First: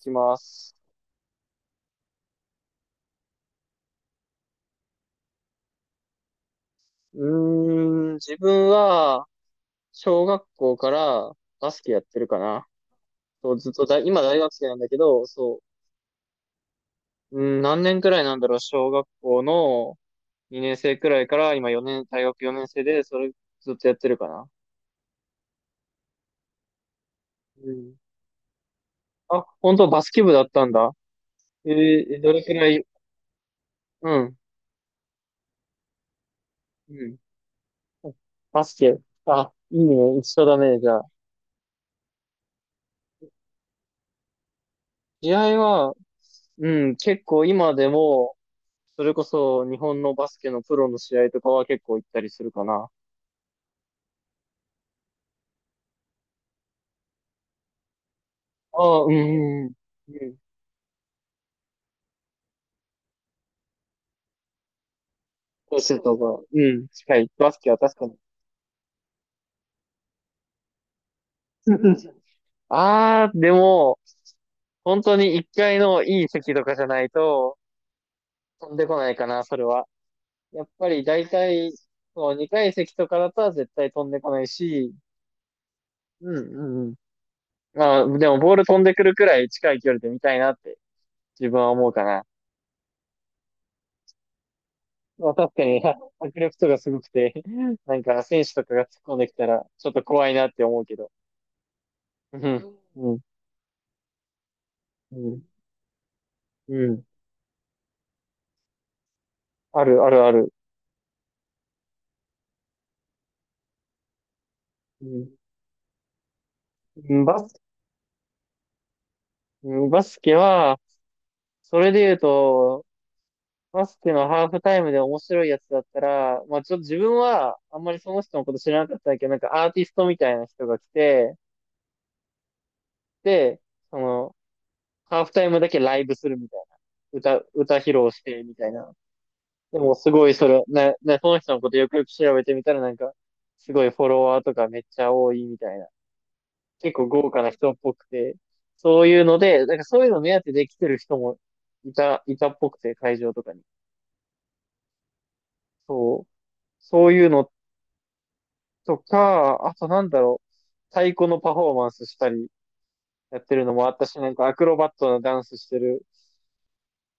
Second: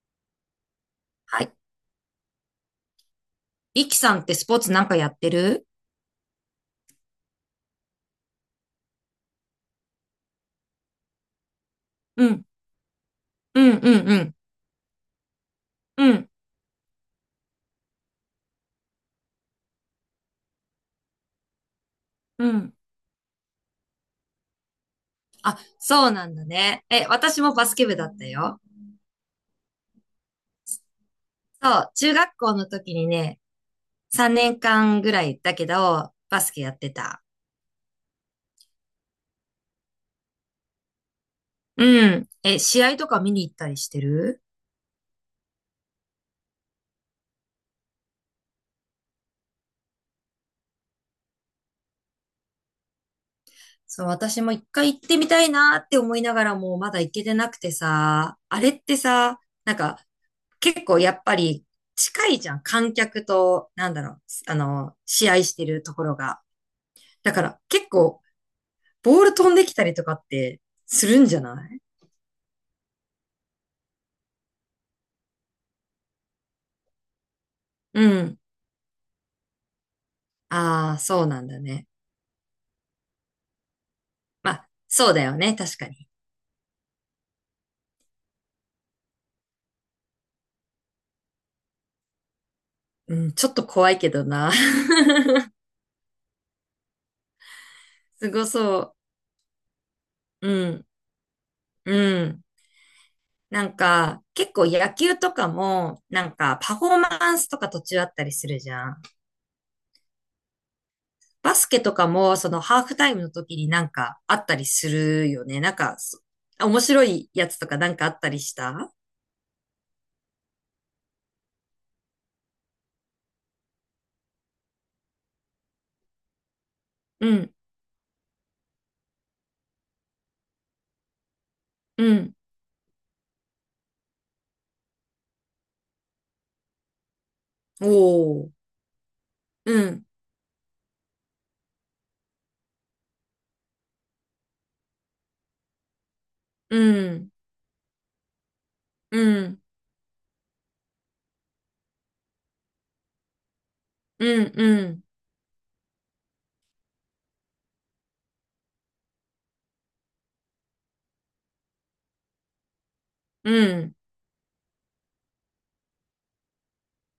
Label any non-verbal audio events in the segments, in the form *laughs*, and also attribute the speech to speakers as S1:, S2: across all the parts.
S1: いきます。
S2: はい。リキさんってスポーツなんかやってる？
S1: うー自分は、小学校からバスケやって
S2: う
S1: るか
S2: ん、
S1: な。そう、
S2: う
S1: ず
S2: ん、
S1: っとだ、
S2: うん、う
S1: 今
S2: ん、
S1: 大学生なんだけど、そ
S2: うん、
S1: う、うん、何年くらいなんだろう、小学校の2年生くらいから今4年、大学
S2: う
S1: 4年
S2: ん。
S1: 生で、それずっとやってるかな。
S2: そうなんだね。え、私もバ
S1: う
S2: スケ
S1: ん。
S2: 部だったよ。
S1: あ、本当バスケ部だったんだ。え
S2: そう、中
S1: ど
S2: 学
S1: れ
S2: 校
S1: く
S2: の
S1: らい、
S2: 時にね、
S1: う
S2: 3
S1: ん、
S2: 年間ぐらいだけど、バスケやって
S1: うん。
S2: た。
S1: バスケ。あ、いいね、一緒だね、じゃあ。
S2: うん。え、試合とか見に行ったりしてる？
S1: 試合は、うん、結構今でも、それこそ日本のバスケのプロの試合とかは結構行ったりするかな。
S2: そう、私も一回行ってみたいなって思いながらもまだ行けてなくてさ、あれ
S1: あ
S2: って
S1: あ、うん、
S2: さ、
S1: うん、
S2: なんか
S1: うん。
S2: 結構やっぱり近いじゃん。観客と、なんだろう、あの、試合して
S1: コー
S2: ると
S1: ス
S2: ころ
S1: と
S2: が。
S1: か、うん、近い。
S2: だか
S1: バス
S2: ら
S1: ケは
S2: 結
S1: 確かに。
S2: 構、ボール飛んできたりとかってするんじゃない？
S1: ああ、でも、本当に1階のいい席とかじゃないと
S2: うん。
S1: 飛んでこないかな、それは。やっぱ
S2: ああ、
S1: り
S2: そう
S1: 大
S2: なんだ
S1: 体、
S2: ね。
S1: そう、2階席とかだったら絶対飛んでこない
S2: まあ、
S1: し、
S2: そうだよね。確かに。
S1: うん、うん、うん。まあ、でもボール飛んでくるくらい近い距離で見たいなって自分は思うかな。
S2: うん、ちょっと怖いけどな。
S1: まあ、確
S2: *laughs*
S1: かに、*laughs* 迫力とかすごくて、なんか
S2: す
S1: 選
S2: ご
S1: 手とかが突っ
S2: そ
S1: 込んできたら、ちょっと怖いな
S2: う。う
S1: って思う
S2: ん、
S1: けど。
S2: う
S1: う
S2: ん。
S1: ん、うん、
S2: なんか、結構野
S1: う
S2: 球と
S1: ん、
S2: かも、なんか
S1: う
S2: パフォー
S1: ん。
S2: マンスとか途中あったりするじゃん。
S1: ある、ある、ある。
S2: バスケとかも、そのハーフタイムの時になんかあったりす
S1: う
S2: る
S1: ん
S2: よね。なんか、面白
S1: うん
S2: いやつとかなんかあったりした？
S1: バスケは、それで言うと、バスケのハーフタイムで面白いやつだったら、まあちょっと自分
S2: うん、
S1: は、あんまりその人のこと知らなかったんだけど、なんかアーティストみたいな人が来て、
S2: うん。
S1: で、その、ハーフタイムだけライブするみたいな。歌披露して、
S2: お
S1: み
S2: ー。
S1: たいな。
S2: う
S1: でも
S2: ん。
S1: すごいそれ、ね、その人のことよくよく調べてみたらなんか、すごいフォロワーとかめっちゃ多いみたいな。
S2: う
S1: 結構豪
S2: ん、
S1: 華な人っぽくて、そう
S2: う
S1: いうの
S2: ん、
S1: で、なんかそういうの目当てで来てる人もいたっぽくて、会場とかに。
S2: うん、うん、
S1: そう。そういうのとか、あとなんだろう、太鼓のパフォーマンスしたりやっ
S2: う
S1: てるのもあ
S2: ん、
S1: ったし、なんかアクロバットなダンスしてる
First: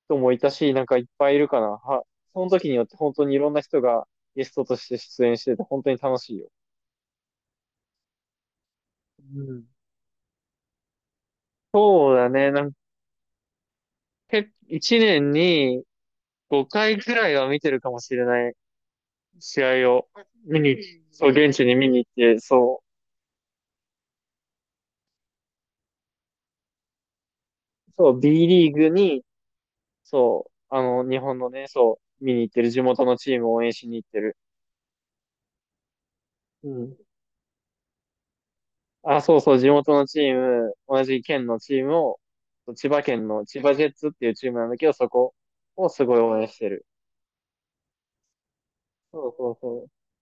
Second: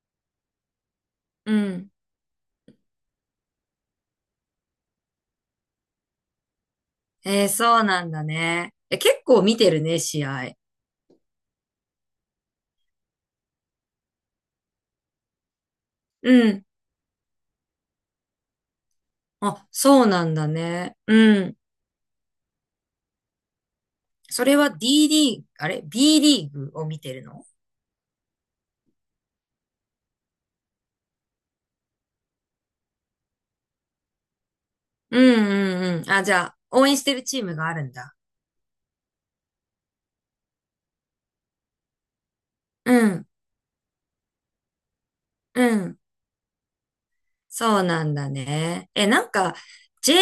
S1: 人もいたし、なんかいっぱいいる
S2: う
S1: かな。
S2: ん。
S1: その時によって本当にいろんな人がゲストとして出演してて、本当に楽しいよ。
S2: そうなんだね。え、結
S1: う
S2: 構見
S1: ん。
S2: てるね、試合。
S1: そうだね。なんか、1年に
S2: うん。
S1: 5回ぐらいは見てるかもしれない
S2: あ、
S1: 試合
S2: そう
S1: を
S2: なんだ
S1: 見に、
S2: ね。
S1: そう、
S2: う
S1: 現
S2: ん。
S1: 地に見に行って、そ
S2: それは D リーグ、あれ？ B リーグを見てるの？
S1: う、そう、B リーグに、そう、日本のね、そう、見に行ってる、地元のチームを応援しに行ってる。
S2: うんうんうん。あ、じゃあ、
S1: う
S2: 応
S1: ん。
S2: 援してるチームがあるんだ。
S1: あ、そうそう、地元のチーム、同じ県のチームを、千葉
S2: う
S1: 県
S2: ん、
S1: の千葉ジェッツっていうチームなんだけど、そこ
S2: う
S1: を
S2: ん。
S1: すごい応援してる。
S2: そうなんだね。え、な
S1: そ
S2: ん
S1: うそ
S2: か、
S1: うそう。
S2: J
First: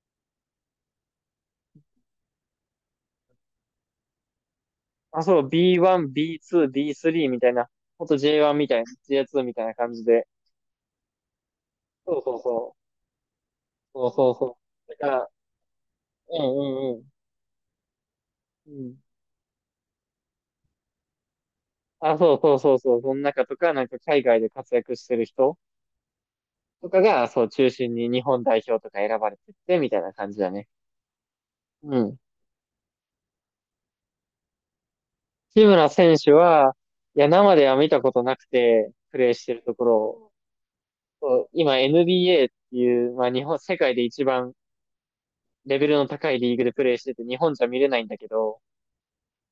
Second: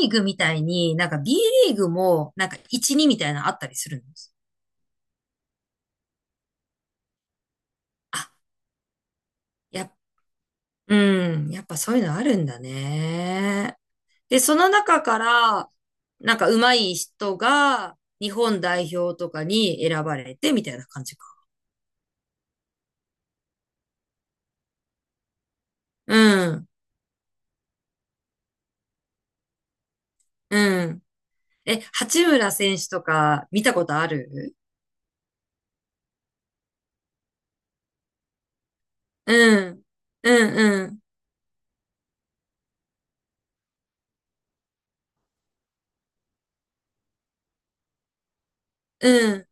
S2: リーグみたいに、なんか B リーグも、なんか1、2みたいなのあったりするの？
S1: あ、そう、B1、B2、B3 みたいな、ほんと
S2: あ、
S1: J1 みたいな、J2 みたいな
S2: や
S1: 感
S2: っ
S1: じで、
S2: うん。やっぱそういう
S1: そ
S2: の
S1: う
S2: あ
S1: そ
S2: る
S1: う
S2: んだ
S1: そう。
S2: ね。
S1: そうそう
S2: で、そ
S1: そ
S2: の
S1: う。だ
S2: 中
S1: か
S2: か
S1: ら、
S2: ら、なん
S1: う
S2: か上手
S1: ん
S2: い
S1: うん
S2: 人が日本
S1: うん。う
S2: 代
S1: ん。
S2: 表とかに選ばれてみたいな感じか。
S1: あ、そうそうそうそう。その中とか、なんか海外で活躍してる人
S2: うん。
S1: とかが、そう、中心に日本代表とか選ばれてって、みたいな感じだね。
S2: うん。え、
S1: うん。
S2: 八村選手とか見たことある？
S1: 志村選手は、いや、生では見たことなくて、プレーして
S2: う
S1: るとこ
S2: ん。
S1: ろを、
S2: うんうん。
S1: そう今 NBA っていう、まあ日本、世界で一番レベルの高いリーグでプレーしてて、日本じゃ見れないんだけど、
S2: うん。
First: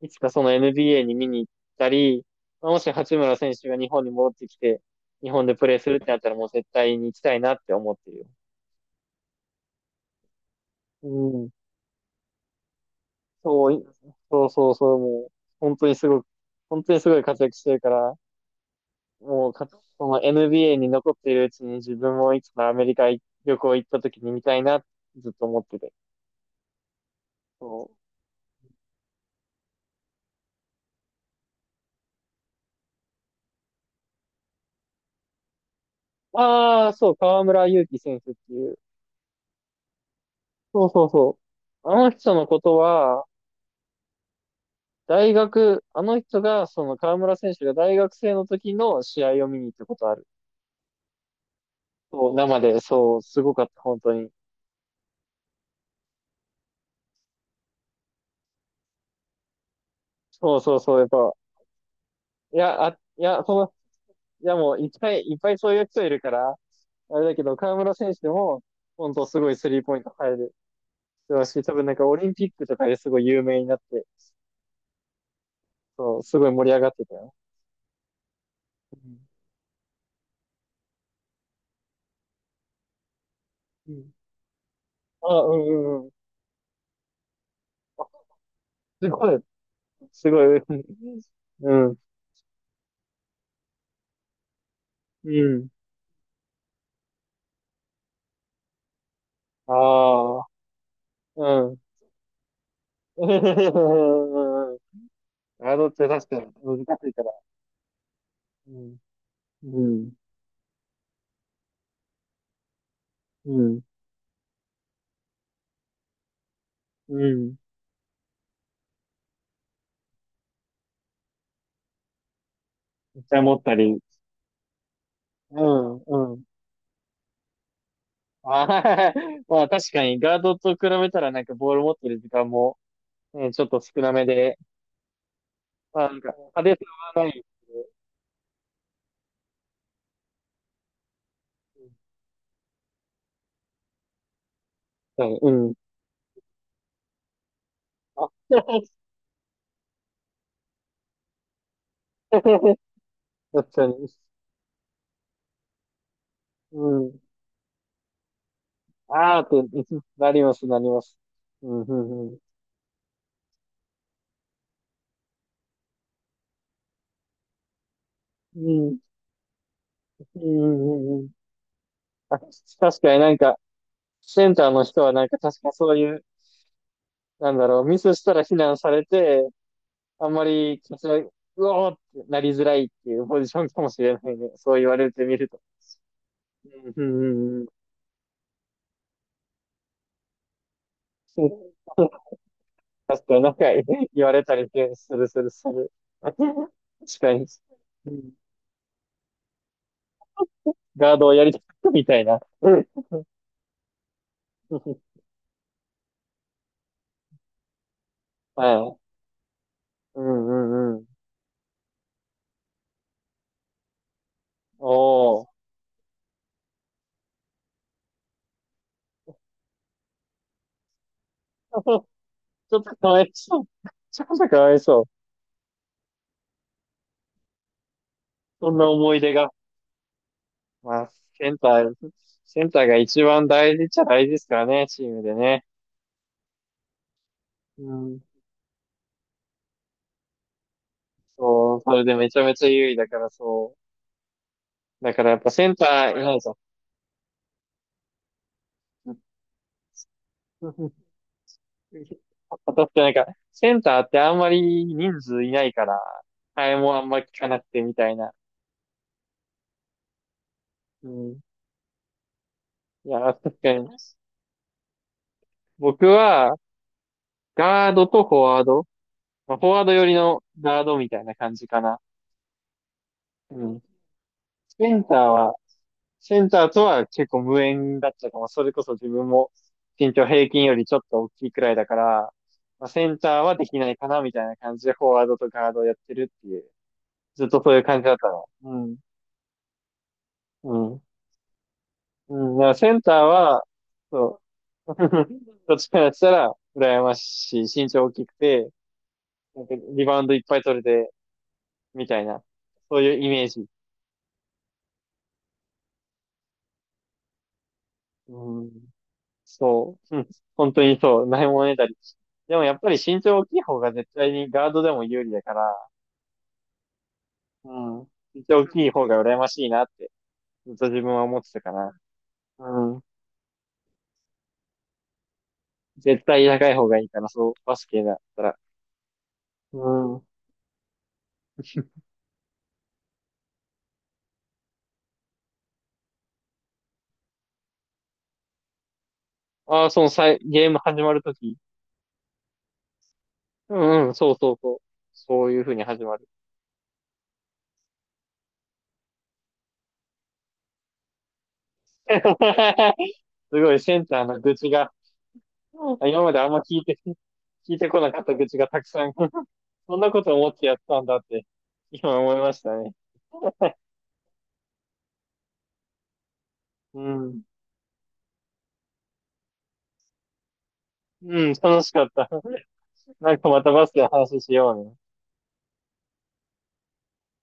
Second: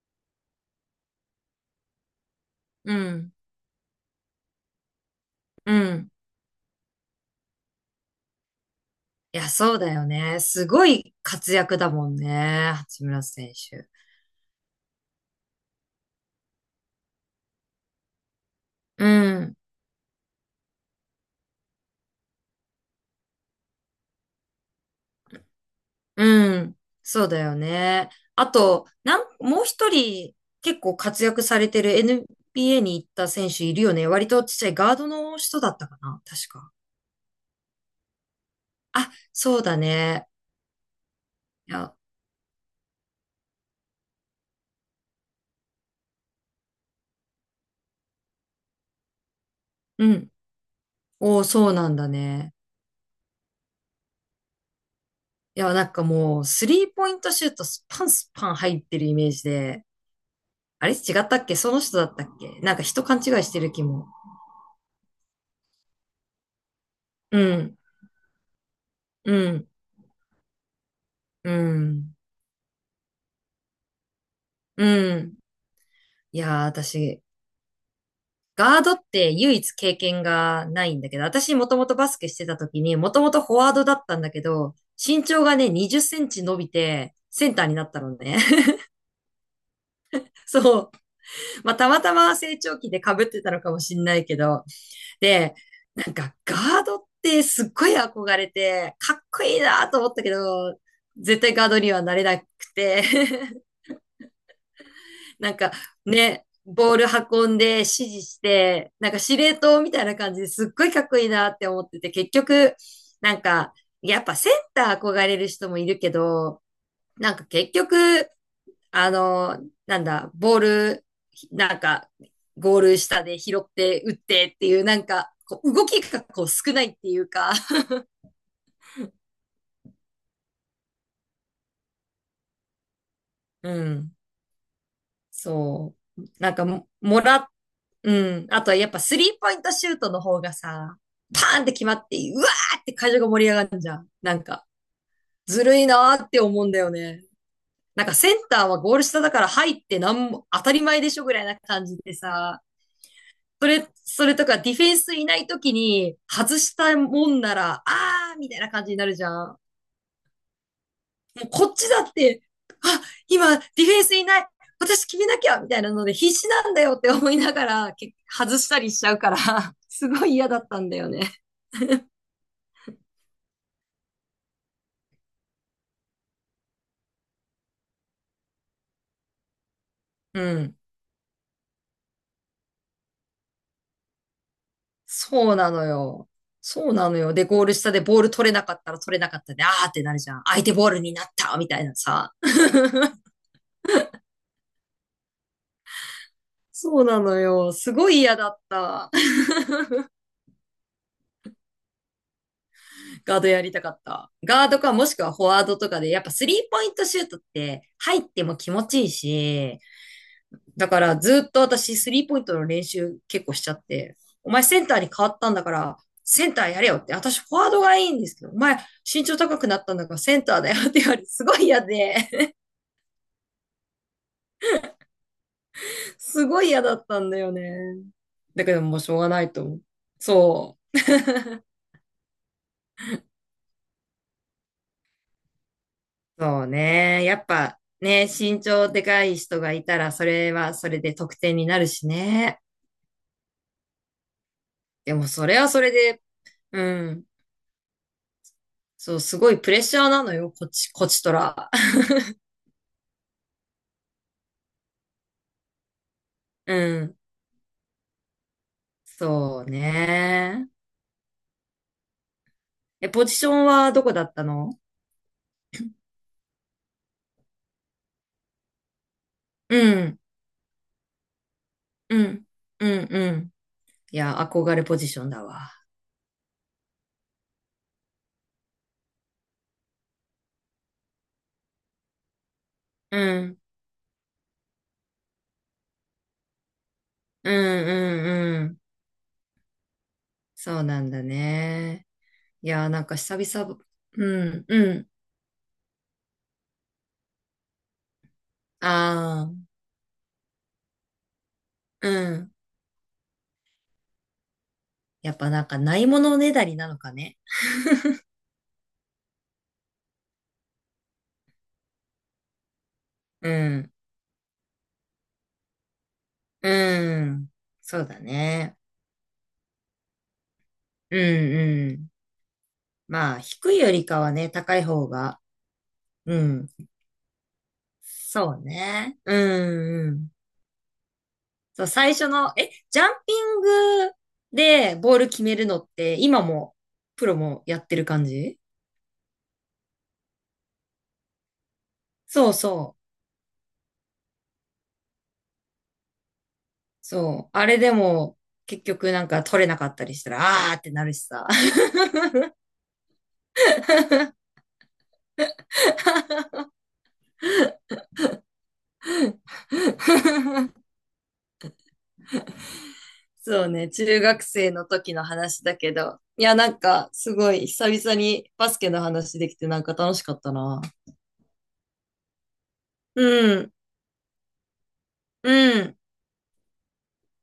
S1: いつかその NBA に見に行ったり、まあもし
S2: う
S1: 八
S2: ん。
S1: 村選手が日本に戻ってきて、日本でプ
S2: う
S1: レーするって
S2: ん。
S1: なったらもう絶対に行きたいなって思ってるよ。
S2: いや、そうだよね。すご
S1: う
S2: い
S1: ん。
S2: 活躍だもんね。八村選
S1: そう
S2: 手。
S1: そうそうそう、もう、本当にすごく、本当にすごい活躍してるから、
S2: う
S1: もう
S2: ん。
S1: か、その NBA に残っているうちに自分もいつかアメリカ旅行行った時に見たいなってずっと思ってて。
S2: うん。そうだよ
S1: そ
S2: ね。あと、もう一人結構活躍されてる NBA に行った選手いるよね。割とちっちゃいガードの人だったかな。
S1: う。
S2: 確か。
S1: ああ、そう、河村勇輝選手っていう。
S2: あ、そうだね。
S1: そうそうそ
S2: い
S1: う。
S2: や、
S1: あの人のことは、大学、あの人が、その河村選手が大学生の時の試合を見に行ったこと
S2: う
S1: ある。
S2: ん。おーそうなんだ
S1: そう、
S2: ね。
S1: 生で、そう、すごかった、本当に。
S2: いや、なんかもう、スリーポイントシュートスパンスパン入ってるイメージで。
S1: そうそう
S2: あれ
S1: そう、やっ
S2: 違っ
S1: ぱ、
S2: たっけその人だったっ
S1: い
S2: けなんか
S1: や、あ、
S2: 人勘
S1: い
S2: 違
S1: や、
S2: いし
S1: そ
S2: てる
S1: の、
S2: 気も。
S1: いやもう、いっぱいいっぱいそういう人いるから、あれだ
S2: う
S1: けど、河
S2: ん、
S1: 村選手でも、本当
S2: う
S1: すごいス
S2: ん、
S1: リーポイント入る人だ
S2: う
S1: し、多分なんか
S2: ん、
S1: オリンピックとかですごい有名になって、
S2: うん。
S1: そう、
S2: い
S1: すごい
S2: やー、
S1: 盛り上がってた
S2: 私、
S1: よ。
S2: ガード
S1: う
S2: っ
S1: ん。
S2: て唯一経験がないんだけど、私もともとバスケしてた時に、もともとフォワード
S1: う
S2: だっ
S1: ん。
S2: たんだけど、身
S1: あ、
S2: 長が
S1: うん
S2: ね、
S1: う
S2: 20セ
S1: んうん。
S2: ンチ伸びて、センターになった
S1: あ、
S2: のね。
S1: すごい、す
S2: *laughs*
S1: ごい、
S2: そう。
S1: *laughs*
S2: ま
S1: う
S2: あ、た
S1: ん。
S2: またま成長期で被ってたのかもしんないけど。
S1: う
S2: で、
S1: ん。
S2: なんかガードってすっごい憧れて、かっこいい
S1: あ
S2: なと思ったけ
S1: あ、
S2: ど、絶対ガー
S1: うん。
S2: ドにはなれなくて *laughs*
S1: うん
S2: なんか
S1: ガードって確か
S2: ね、
S1: に難
S2: ボール
S1: しいから。
S2: 運んで指示し
S1: う
S2: て、
S1: ん。
S2: なんか司令塔
S1: う
S2: みたい
S1: ん。
S2: な感じですっごいかっこいいなって思ってて、結局、なん
S1: う
S2: か、
S1: ん。
S2: やっぱセンター憧れる人もいるけど、
S1: う
S2: なんか
S1: ん。
S2: 結局、あの、なんだ、ボール、なんか、ゴール
S1: め
S2: 下
S1: っち
S2: で
S1: ゃ持
S2: 拾
S1: っ
S2: っ
S1: たり。
S2: て打ってっていう、なんか、
S1: う
S2: こう動き
S1: ん。
S2: が
S1: うん。
S2: こう少ないっていうか、
S1: *laughs* まあ確かにガードと比べたらなんかボール持ってる時間も、ね、ちょ
S2: う
S1: っと少な
S2: ん、
S1: めで、
S2: そ
S1: まあなん
S2: う。
S1: か
S2: なん
S1: 派
S2: か
S1: 手
S2: も、
S1: さ
S2: も
S1: はな
S2: ら
S1: い。
S2: っうん。あとはやっぱスリーポイントシュートの方がさ、パーンって決まって、うわーって会場が盛り上がるじゃん。なんか、
S1: う
S2: ず
S1: んうん。
S2: るいなーって思うんだよね。なんか
S1: あ
S2: センターはゴール下だから入ってなんも当たり前でしょぐらいな感じで
S1: *laughs*、
S2: さ、
S1: 確
S2: それ、
S1: かに。
S2: それとかディフェンスいない時に外し
S1: う
S2: た
S1: ん。
S2: もんなら、あーみたいな感じになるじゃ
S1: ああ
S2: ん。
S1: って、
S2: も
S1: いつなります、なります。
S2: うこ
S1: う
S2: っ
S1: ん、
S2: ち
S1: う
S2: だっ
S1: ん、うん。
S2: て、あ、今ディフェンスいない。私決めなきゃみたいなので必死なんだよって思いながら、外
S1: う
S2: したり
S1: ん、
S2: しちゃうから、*laughs* すごい
S1: うん、
S2: 嫌だったんだよ
S1: うん、
S2: ね。
S1: うん。あ、確かになんか、センターの人はなんか確かそういう、なんだろう、ミスしたら非難されて、あん
S2: う
S1: ま
S2: ん。
S1: り、こちら、うおーってなりづらいっていうポジションかもしれないね。そう言われてみる
S2: そう
S1: と。
S2: なのよ。そう
S1: うん、う
S2: なのよ。で、
S1: ん、う
S2: ゴー
S1: ん。
S2: ル下でボール取れなかったら取れなかったで、あーってなるじゃん。相手ボールになったみ
S1: *laughs*
S2: たいなさ。*laughs*
S1: 確かになんか言われたりするするする。*laughs* 確
S2: そうな
S1: か
S2: の
S1: に。
S2: よ。すご
S1: う
S2: い
S1: ん
S2: 嫌だった。
S1: ガードをやりたくみたいな。うん。
S2: *laughs* ガードやりたかった。ガードかもし
S1: *laughs*
S2: くはフォワードとかで、やっぱスリーポイントシュートって入っても気持
S1: は
S2: ちい
S1: い。
S2: いし、
S1: うんう
S2: だ
S1: んう
S2: か
S1: ん。
S2: らずっと私スリーポイントの練習結構しちゃって、お前センターに変わっ
S1: おー。
S2: たん
S1: *laughs*
S2: だから、センターやれよって、私フォワードがいいんですけど、お前身長高くなったんだからセンターだよって言われて、すごい嫌で。
S1: ちょっとかわいそう。*laughs* ちょっとかわいそう。
S2: すごい嫌だったんだよね。だ
S1: そ
S2: け
S1: ん
S2: ど
S1: な
S2: もうし
S1: 思
S2: ょう
S1: い
S2: が
S1: 出
S2: な
S1: が。
S2: いと思う。そ
S1: まあ、センター、センターが一番大事っちゃ大事ですからね、チームでね。
S2: う。そうね。やっぱ
S1: うん。
S2: ね、身長でかい人がいたら、それはそれで得点に
S1: そ
S2: な
S1: う、
S2: る
S1: それ
S2: し
S1: でめちゃめ
S2: ね。
S1: ちゃ優位だからそう。だ
S2: で
S1: か
S2: も
S1: らやっ
S2: そ
S1: ぱ
S2: れ
S1: セ
S2: は
S1: ン
S2: そ
S1: タ
S2: れ
S1: ー、
S2: で、
S1: いないぞ
S2: うん。そう、すごいプレッシャーなのよ、こっち、こちとら。*laughs*
S1: 私 *laughs* ってなんか、センターってあんまり人数いないから、替
S2: う
S1: えもあん
S2: ん。
S1: まり効かなくてみたいな。
S2: そうね。
S1: うん。い
S2: え、
S1: や、
S2: ポジショ
S1: 確
S2: ン
S1: かに。
S2: はどこだったの？
S1: 僕は、ガードとフォワード。まあ、フォ
S2: う
S1: ワード寄り
S2: ん。
S1: のガードみたいな感じかな。
S2: うん。うん。うん。
S1: うん。
S2: いや、憧れ
S1: セ
S2: ポ
S1: ン
S2: ジ
S1: ター
S2: ションだ
S1: は、
S2: わ。
S1: センターとは結構無縁だったかも。それこそ自分も身長平均よりちょっと大きいくらいだから、まあ、セ
S2: う
S1: ンターは
S2: ん。
S1: できないかなみたいな感じでフォワードとガードをやってるっていう、ずっ
S2: う
S1: とそういう
S2: ん。
S1: 感じだっ
S2: う
S1: たの。
S2: ん。う
S1: う
S2: ん。
S1: ん。う
S2: そうな
S1: ん。
S2: んだね。
S1: うん。だか
S2: い
S1: ら
S2: やー
S1: セン
S2: なん
S1: ター
S2: か久
S1: は、
S2: 々、う
S1: そ
S2: ん、う
S1: う。
S2: ん。
S1: *laughs* どっちからしたら羨ましい。身長大きくて、
S2: あ
S1: なん
S2: あ、
S1: かリバウンドいっぱい取れて、み
S2: う
S1: たいな。
S2: ん。
S1: そういうイメージ。
S2: やっぱなんかないものねだりなのかね。
S1: うん。そう、うん、本当にそう、ないものねだり。でもやっぱり身長大
S2: う
S1: きい方が
S2: ん、
S1: 絶対にガードでも有利だから、
S2: うん。
S1: う
S2: そう
S1: ん、
S2: だ
S1: 身長大
S2: ね。
S1: きい方が羨ましいなって、ずっと自分
S2: う
S1: は思ってたか
S2: ん、
S1: な。
S2: うん。
S1: うん、
S2: まあ、低いよりかはね、高い方が、
S1: 絶
S2: う
S1: 対高
S2: ん。
S1: い方がいいかな、そう、バスケだった
S2: そ
S1: ら。
S2: うね。う
S1: う
S2: ん、う
S1: ん。
S2: ん。そう、最初の、え、ジャンピングでボール決めるのって、今も、プロもやってる感じ？
S1: ああ、そのさい、ゲーム始まるとき。
S2: そうそう。
S1: うんうん、そうそうそう。そういう風に始まる。
S2: そう。あれでも、結局なんか取れなかったりしたら、あーってなるしさ。
S1: *laughs* すごい、センター
S2: *laughs*
S1: の愚痴が、今まであんま聞いて、*laughs* 聞いてこなかった愚痴がたくさん *laughs* そんなこと思って
S2: *laughs*
S1: やってたんだって、今思いましたね。
S2: そうね、中学生の時の話だけど。いや、なん
S1: う
S2: か、す
S1: ん。
S2: ごい、久々にバスケの話できて、なんか楽しかったな。
S1: うん、楽しかった。
S2: う
S1: なんかまた
S2: ん、
S1: バスケの話しようね。
S2: うん。